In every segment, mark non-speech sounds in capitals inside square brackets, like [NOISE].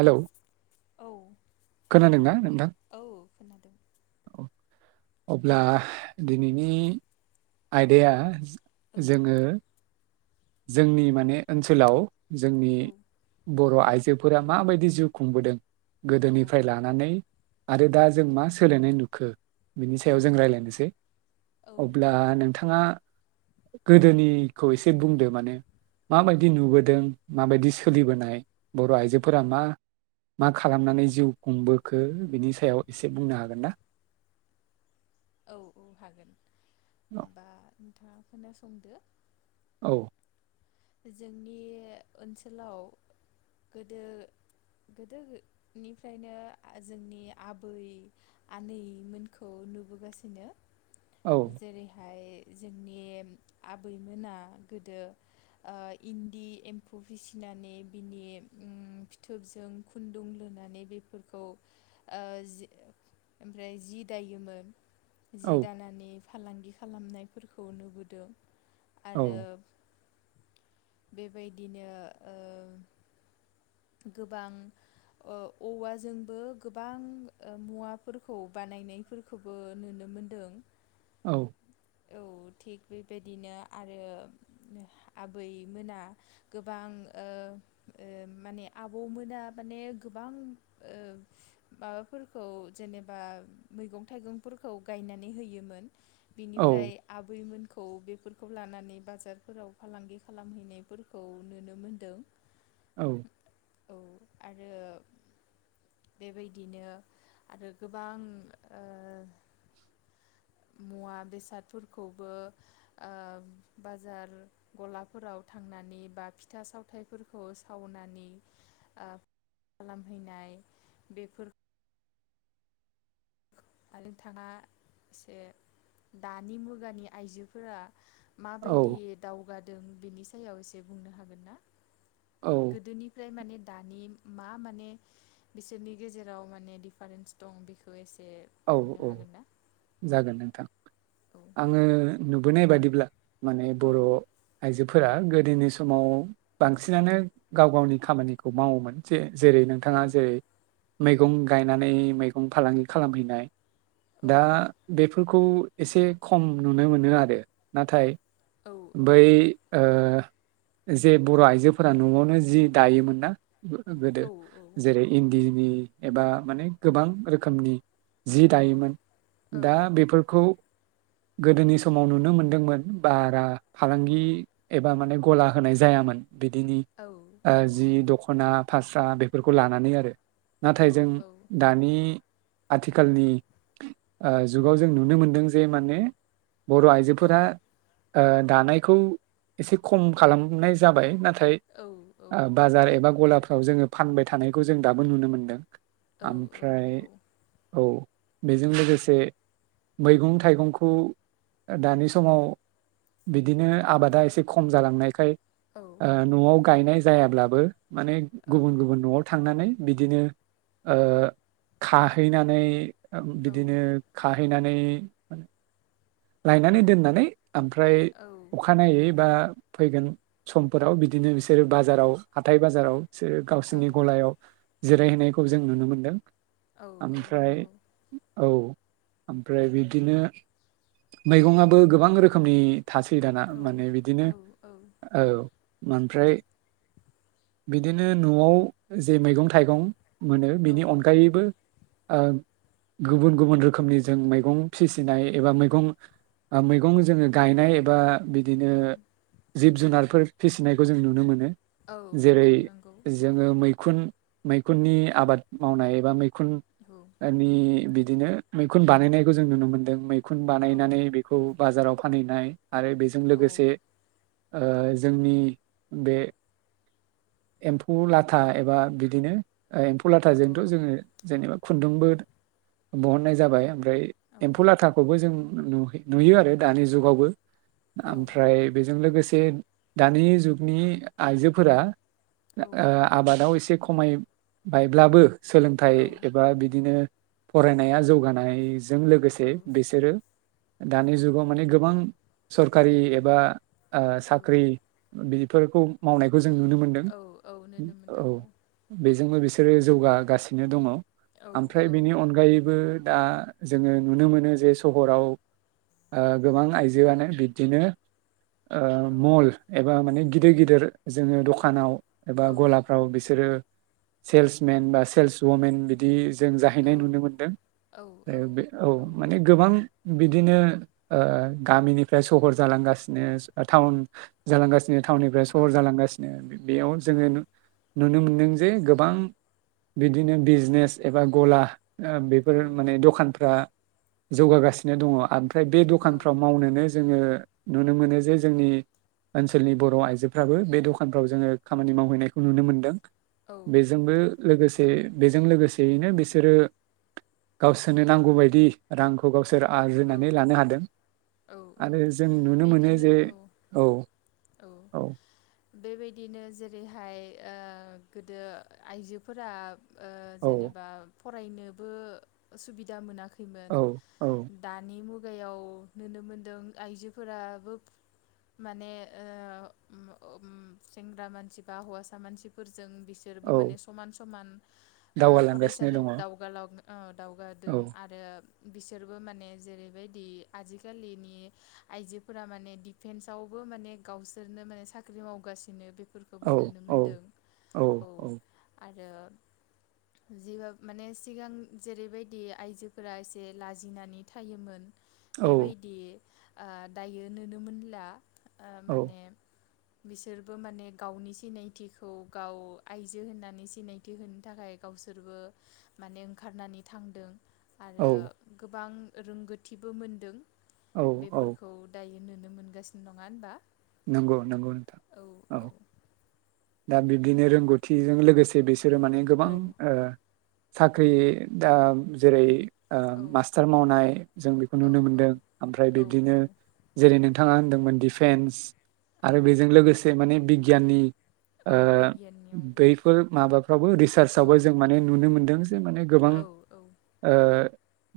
Hello औ हेल' खोनादोंना नोंथां? औ खोनादों। औ। अब्ला दिनैनि आयदाया औ जोङो जोंनि माने ओनसोलाव। जोंनि औ बर' आइजो फोर माबायदि जिउ खुंबोदों। औ गोदोनिफ्राय लानानै आरो दा जों मा सोलायनाय नुखो बिनि सायाव जों रायज्लायनोसै औ औ अब्ला नोंथाङा गोदोनिखौ एसे बुंदों। माने माबायदि नुबोदों माबायदि सोलिबोनाय बर' आइजोफोरा मा मा खालामनानै जिउ खुंबोखो बिनि सायाव एसे बुंनो हागोन ना? औ औ हागोन होमबा नोंथाङा खोनासंदो। औ जोंनि ओनसोलाव गोदो गोदोनिफ्रायनो जोंनि आबै आनैमोनखौ नुबोगासिनो। औ जेरैहाय जोंनि आबैमोना गोदो इन्दि एम्फौ फिसिनानै बिनि ओम फिथोबजों खुन्दुं लुानै बेफोरखौ ओमफ्राय जि दायोमोन। जि औ दानानै। फालांगि खालामनायफोरखौ नुबोदों। आरो। औ बेबायदिनो। गोबां औवाजोंबो गोबां मुवाफोरखौ बानायनायफोरखौबो नुनो मोनदों। औ। औ थिग बेबायदिनो आरो ओ आबैमोना गोबां ओ माने आबौमोना माने गोबां माबाफोरखौ जेनेबा मैगं थाइगंफोरखौ गायनानै होयोमोन। औ ओमफ्राय आबैमोन। खौ बेफोरखौ लानानै बाजारफोराव फालांगि खालामहैनायफोरखौ नुनो मोनदों औ। औ आरो बेबायदिनो आरो गोबां। मुवा बेसादफोरखौबो ओ बाजार गलाफोराव थांनानै बा फिथा सावथायफोरखौ सावनानै ओ खालामहैनाय बेफोर आरो नोंथाङा एसे दा दानि मुगानि आइजोफोरा औ माबायदि दावगादों बेनि सायाव एसे बुंनो हागोन ना। औ गोदोनिफ्राय माने दानि मा माने बिसोरनि गेजेराव माने दिडिफारेन्स दं बेखौ एसे औ बुंनो औ हागोन ना जागोन औ नोंथां आङो नुबोनाय बादिब्ला। माने औ बर' आइजो। फोरा गोदोनि समाव बांसिनानो गाव गावनि खामानिखौ मावोमोन जे। जेरै औ नोंथाङा जेरै मैगं गायनानै मैगं फालांगि खालाम खालामहैनाय औ दा बे। फोरफोरखौ एसे खम नुनो मोनो आरो नाथाय औ बै ओ जे बर' आइजोफोरा न'आवनो जि दायोमोन ना। गोदो औ जेरै इन्दिनि एबा माने गोबां रोखोमनि जि औ दायोमोन औ दा औ बेफोरखौ गोदोनि समाव नुनो मोनदोंमोन बारा फालांगि एबा माने गला होनाय जायामोन। बिदिनि औ औ जि नंगौ दख'ना फाषसा बे। बेफोरखौ लानानै आरो। औ नाथाय जों औ दानि। आथिखालनि जुगाव जों नुनो मोनदों जे माने बर' औ आइजोफोरा ओ दानायखौ एसे खम खालामनाय जाबाय ना थाय औ ओ बाजार एबा गलाफो राव जोङो फानबाय थानायखौ जों दाबो नुनो मोनदों। औ औ आमफ्राय नंगौ औ बेजों लोगोसे मैगं थाइगंखौ दानि समाव बिदिनो आबादा एसे खम जालांनायखाय औ ओ नवाव गायनाय जायाब्लाबो माने औ गुबुन गुबुन नवाव थांनानै बिदिनो ओ खाहैनानै औ बिदिनो खा हैनानै लायनानै दोननानै आमफ्राय औ अखानायनायै बा फैगोन समफोराव बिदिनो बिसोरो बाजाराव हाथाय बाजाराव सो गावसिनि गलायाव जिरायहैनायखौ जों नुनो मोनदों। आमफ्राय नंगौ औ। आमफ्राय बिदिनो मैगङाबो गोबां रोखोमनि थासै दाना औ माने बिदिनो औ औ। आमफ्राय बिदिनो नवाव जे मैगं थाइगं मोनो बेनि अनगायैबो ओ गुबुन गुबुन रोखोमनि जों मैगं फिसिनाय एबा मै गं ओ मैगं जोङो गायनाय एबा गु बिदिनो औ जिब जुनारफोर फिसिनायखौ जों नुनो मोनो। औ जेरै नंगौ औ औ जोङो मैखुन मैखुननि आबाद मावनाय एबा मै खुन औ ओ नि बि दिनो मैखुन बानायनायखौ जों नुनो मोनदों मै खुन औ बानायनानै बेखौ बाजाराव फानहैनाय। आरो बेजों लोगोसे ओ जोंनि बे एम्फौ लाथा एबा बिदिनो एम्फौ लाथाजोंथ' जोङो जेनेबा खुन्दुंबो बहननाय जाबाय। ओम फ्राय एम्फौ लाथा जों नुयो आरो दानि जुगावबो ओमफ्राय बेजों लोगोसे दानि जुगनि आइजोफोरा ओ आबादाव एसे खमायबायब्लाबो सोलोंथाइ एबा बिदिनो फरायनाया जौगानाय जों लोगोसे बिसोरो दानि जुगाव माने गोबां सरखारि एबा ओ साख्रि बि फोरखौ मावनाय खौ जों नुनो मोनदों नुनो औ मोनदों बेजोंबो बेसे रो जौगागासिनो दङ। औ ओमफ्राय औ बेनि अनगायैबो दा जोङो नुनो मोनो जे जे सहराव ओ गोबां आयजोआनो बिबदिनो ओ औ मल एबा माने गिदिर गिदिर जोङो द'खानाव एबा गलाफ्राव बिसोरो सेल्स मेन बा सेल्स वमेन बिदि जों औ जाहैनाय नुनो मोनदों बे औ। गोबां बिदिनो ओ गामिनिफ्राय सहर जालांगासिनो टाउन जालांगासिनो। टाउनिफ्राय सहर जालांगासिनो बेयाव औ जोङो नुनो मोनदों जे गोबां बिदिनो बिजनेस एबा गला औ बेफोर औ माने दखानफ्रा जौगागासिनो दङ आ ओमफ्राय बे औ दखानफ्राव मावनोनो जोङो नुनो मोनो जे जोंनि ओनसोलनि बर' आयजोफ्राबो बे दखानफ्राव जोङो खामानि मावहैनायखौ नुनो मोनदों। औ बेजोंबो नोंथां लोगोसे बेजों लोगोसेयैनो बिसोरो गावसोरनो नांगौबायदि। रांखौ गाव औ औ औ आरो जों नुनो मोनो बिदिनो जे औ औ औ बेबायदिनो जेरैहाय ओ गोदो आइजोफोरा ओ औ जेनेबा फरायनोबो सुबिदा मोनाखै औ औ। दानि मुगायाव नुनो मोनदों आइजोफोराबो माने ओ ओम सेंग्रा मानसि बा हौवासा मानसिफोर जों बिसोरबो औ माने समान समान ओ दावगालांगासिनो दङ फरायसालिफोर औ दावगालाव ओ दावगादों आरो बिसोर बो माने जेरैबायदि आजिखालिनि आइजोफोरा माने दि फेन्सावबो माने गावसोरनो माने साख्रि मावगासिनो बेफ फोरखौबो औ नुनो औ मोनदों औ आ ओ जि बाब माने सिगां जेरैबायदि आइजोफोरा एसे लाज लाजिनानै थायोमोन। बेबायदि ओ दायो नोनो मोनला। ओ औ माने बिसोरबो माने गावनि सिनायथिखौ गाव आयजो होननानै सिनायथि होनो थाखाय गावसोरबो माने ओंखारनानै थांदों। औ आरो गोबां रोंगोथिबो मोनदों। औ औ बेफोरखौ दायो। नुनो मोनगासिनो नङा होनबा। नंगौ नंगौ नोंथां औ। दा बिब्दिनो रोंगौथिजों लोगोसे बेसे बिसोरो माने गोबां औ ओ साख्रि दा जेरै ओ औ मास्टार मावनाय जों बेखौ नुनो औ मोनदों ओमफ्राय औ बिब्दिनो जेरै नों बिथाङा होन्दोंमोन डिफेन्स आरो बेजों औ लोगोसे माने बिगियाननि औ ओ बिगियाननियावबो बैफोर माबाफ्रावबो रिसार्चावबो औ जों माने नुनो मोनदों जे माने गोबां औ ओ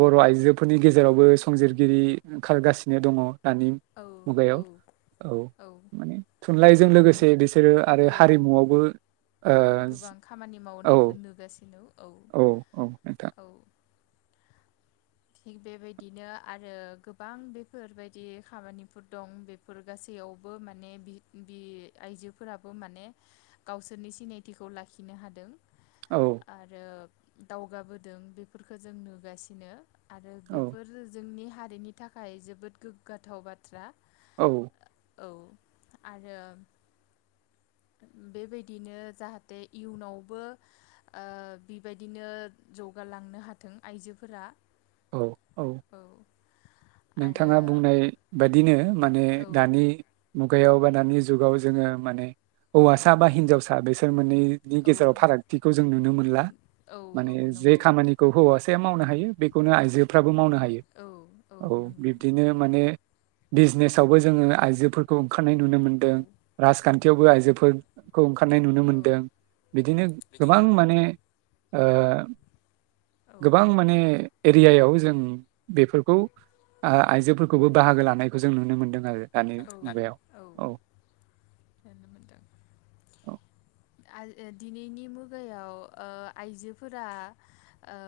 बर' आइजोफोरनि गेजेरावबो संजिरगिरि ओंखारगासिनो दङ। दानि औ औ मुगायाव। औ माने थुनलाइजों आरो लोगोसे बिसोरो आरो औ हारिमुआवबो गोबां खामानि ओ औ। मावनायखौ नुगासिनो औ औ नोंथां। औ थिग बेबायदिनो आरो गोबां बेफोरबायदि खामानिफोर दं बेफोर गासैयावबो माने बि-बि आइजोफोराबो माने गावसोरनि सिनायथिखौ लाखिनो हादों। औ आरो दावगाबोदों बेफोरखो जों नुगासिनो। आरो औ बेफोर जोंनि हारिनि थाखाय जोबोद गोग्गाथाव बाथ्रा। औ। औ आरो बेबायदिनो जाहाथे इयुनावबो ओ बिबायदिनो जौगालांनो हाथों आइजोफोरा। औ औ। नोंथाङा आरो बुंनाय बादिनो‌ माने औ दानि मुगायाव बा दानि जुगाव जोङो माने हौवासा बा हिनजावसा बिसोर मोननै नि गेजेराव औ फारागथिखौ जों नुनो मोनला। औ औ माने जे नंगौ खामानिखौ हौवासा [UNINTELLIGIBLE] मावनो हायो बेख खौनो आइजोफ्राबो मावनो हायो। औ औ बिब्दिनो माने बिजनेसावबो जोङो आइजोफोरखौ खारनाय नुनो औ मोनदों राजखान्थियावबो आइजो बो खौ ओंखारनाय नुनो औ मोन्दों, बिदिनो गोबां माने ओ औ गोबां माने एरियायाव जों बेफोरखौ ओ आइजोफोरखौबो बाहागो लानायखौ जों नुनो मोन्दों आरो दानि औ मुगायाव औ। नुनो मोनदों। औ आज ओ दिनैनि मुगायाव ओ आइजोफोरा ओ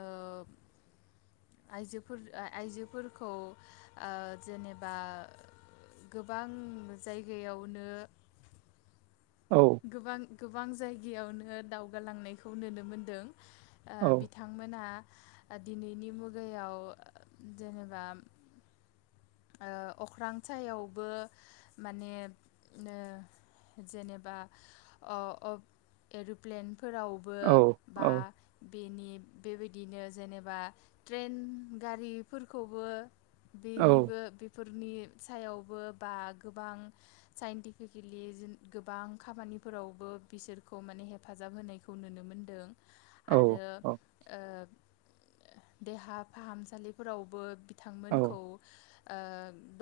आइजोफोर ओ आइजोफोरखौ ओ जेनेबा गोबां जायगायावनो औ गोबां गोबां जायगायावनो दावगालांनायखौ नोनो मोनदों। ओ औ बिथांमोना‌ दिनैनि मुगायाव जेनेबा ओ अख्रां सायावबो माने ओ जेनेबा अ अ एर'प्लेन फोरावबो औ बा औ बेनि बेबायदिनो जेनेबा ट्रेन गारिफोरखौबो औ बेनि फोरनि सायावबो बा गोबां साइन्टिफिकेलि गोबां खामानिफोरावबो बिसोरखौ माने हेफाजाब होनायखौ नुनो मोनदों। आरो ओ देहा फाहामसालिफोरावबो बिथांमोनखौ औ ओ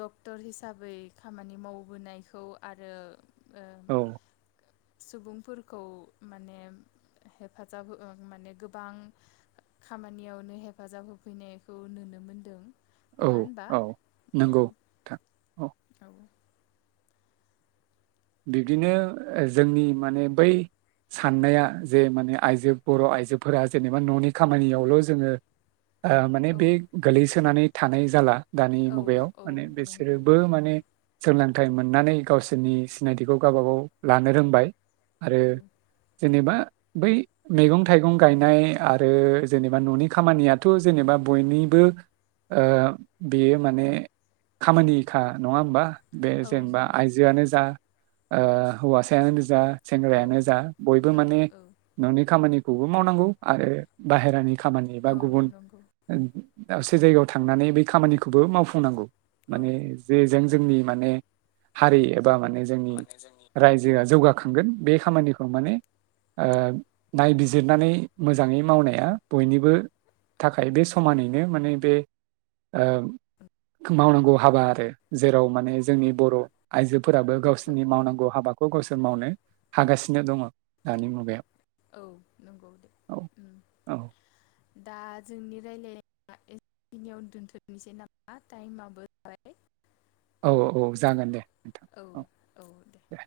डक्टर हिसाबै खामानि मावबोनायखौ आरो ओ औ। सुबुंफोरखौ माने हेफाजाब माने गोबां खामानियावनो हेफाजाब होफैनायखौ नुनो मोनदों। नङा होनबा? औ नोंगौ नोंथां औ। बिब्दिनो जोंनि माने बै साननाया जे माने आइजो बर' आइजोफोरा जेनेबा न'नि खामानियावल' जोङो ओ माने औ बे गोलैसोनानै थानाय जाला। दानि औ मुगायाव औ माने नंगौ बिसोरोबो माने सोंलों थाइ मोननानै गावसोरनि सिनायथिखौ गावबागाव लानो रोंबाय आरो औ जेनेबा बै मैगं थाइगं गायनाय आरो जेनेबा न'नि खामानियाथ' जेनेबा बयनिबो ओ बेयो माने खामानिखा नङा होमबा बे औ जेनेबा नंगौ आइजोआनो जा ओ हौवासायानो जा औ सेंग्रायानो जा बयबो औ माने औ न'नि खामानि खौबो मावनांगौ आरो बाहेरानि खामानि बा औ गुबुन नंगौ [UNINTELLIGIBLE] दसे जायगायाव थांनानै बे खामानिखौबो मावफुंनांगौ। औ माने जे जों जोंनि माने हारि एबा माने जोंनि माने जोंनि रायजोआ जौगा खांगोन बे खामानिखौ माने ओ नायबिजिरनानै मोजाङै मावनाया बयनिबो थाखाय बे समानैनो माने बे ओ मावनांगौ हाबा आरो जेराव माने जोंनि बर' आइजो फोराबो औ गावसो नि मावनांगौ हाबाखौ गावसोर मावनो हागासिनो दङ दानि मुगायाव। औ नंगौ दे औ ओम औ दा जोंनि रायलाय दा एखिनियाव दोनथ'नोसै नामा टाइमाबो जाबाय औ औ औ जागोन दे नोंथां औ दे।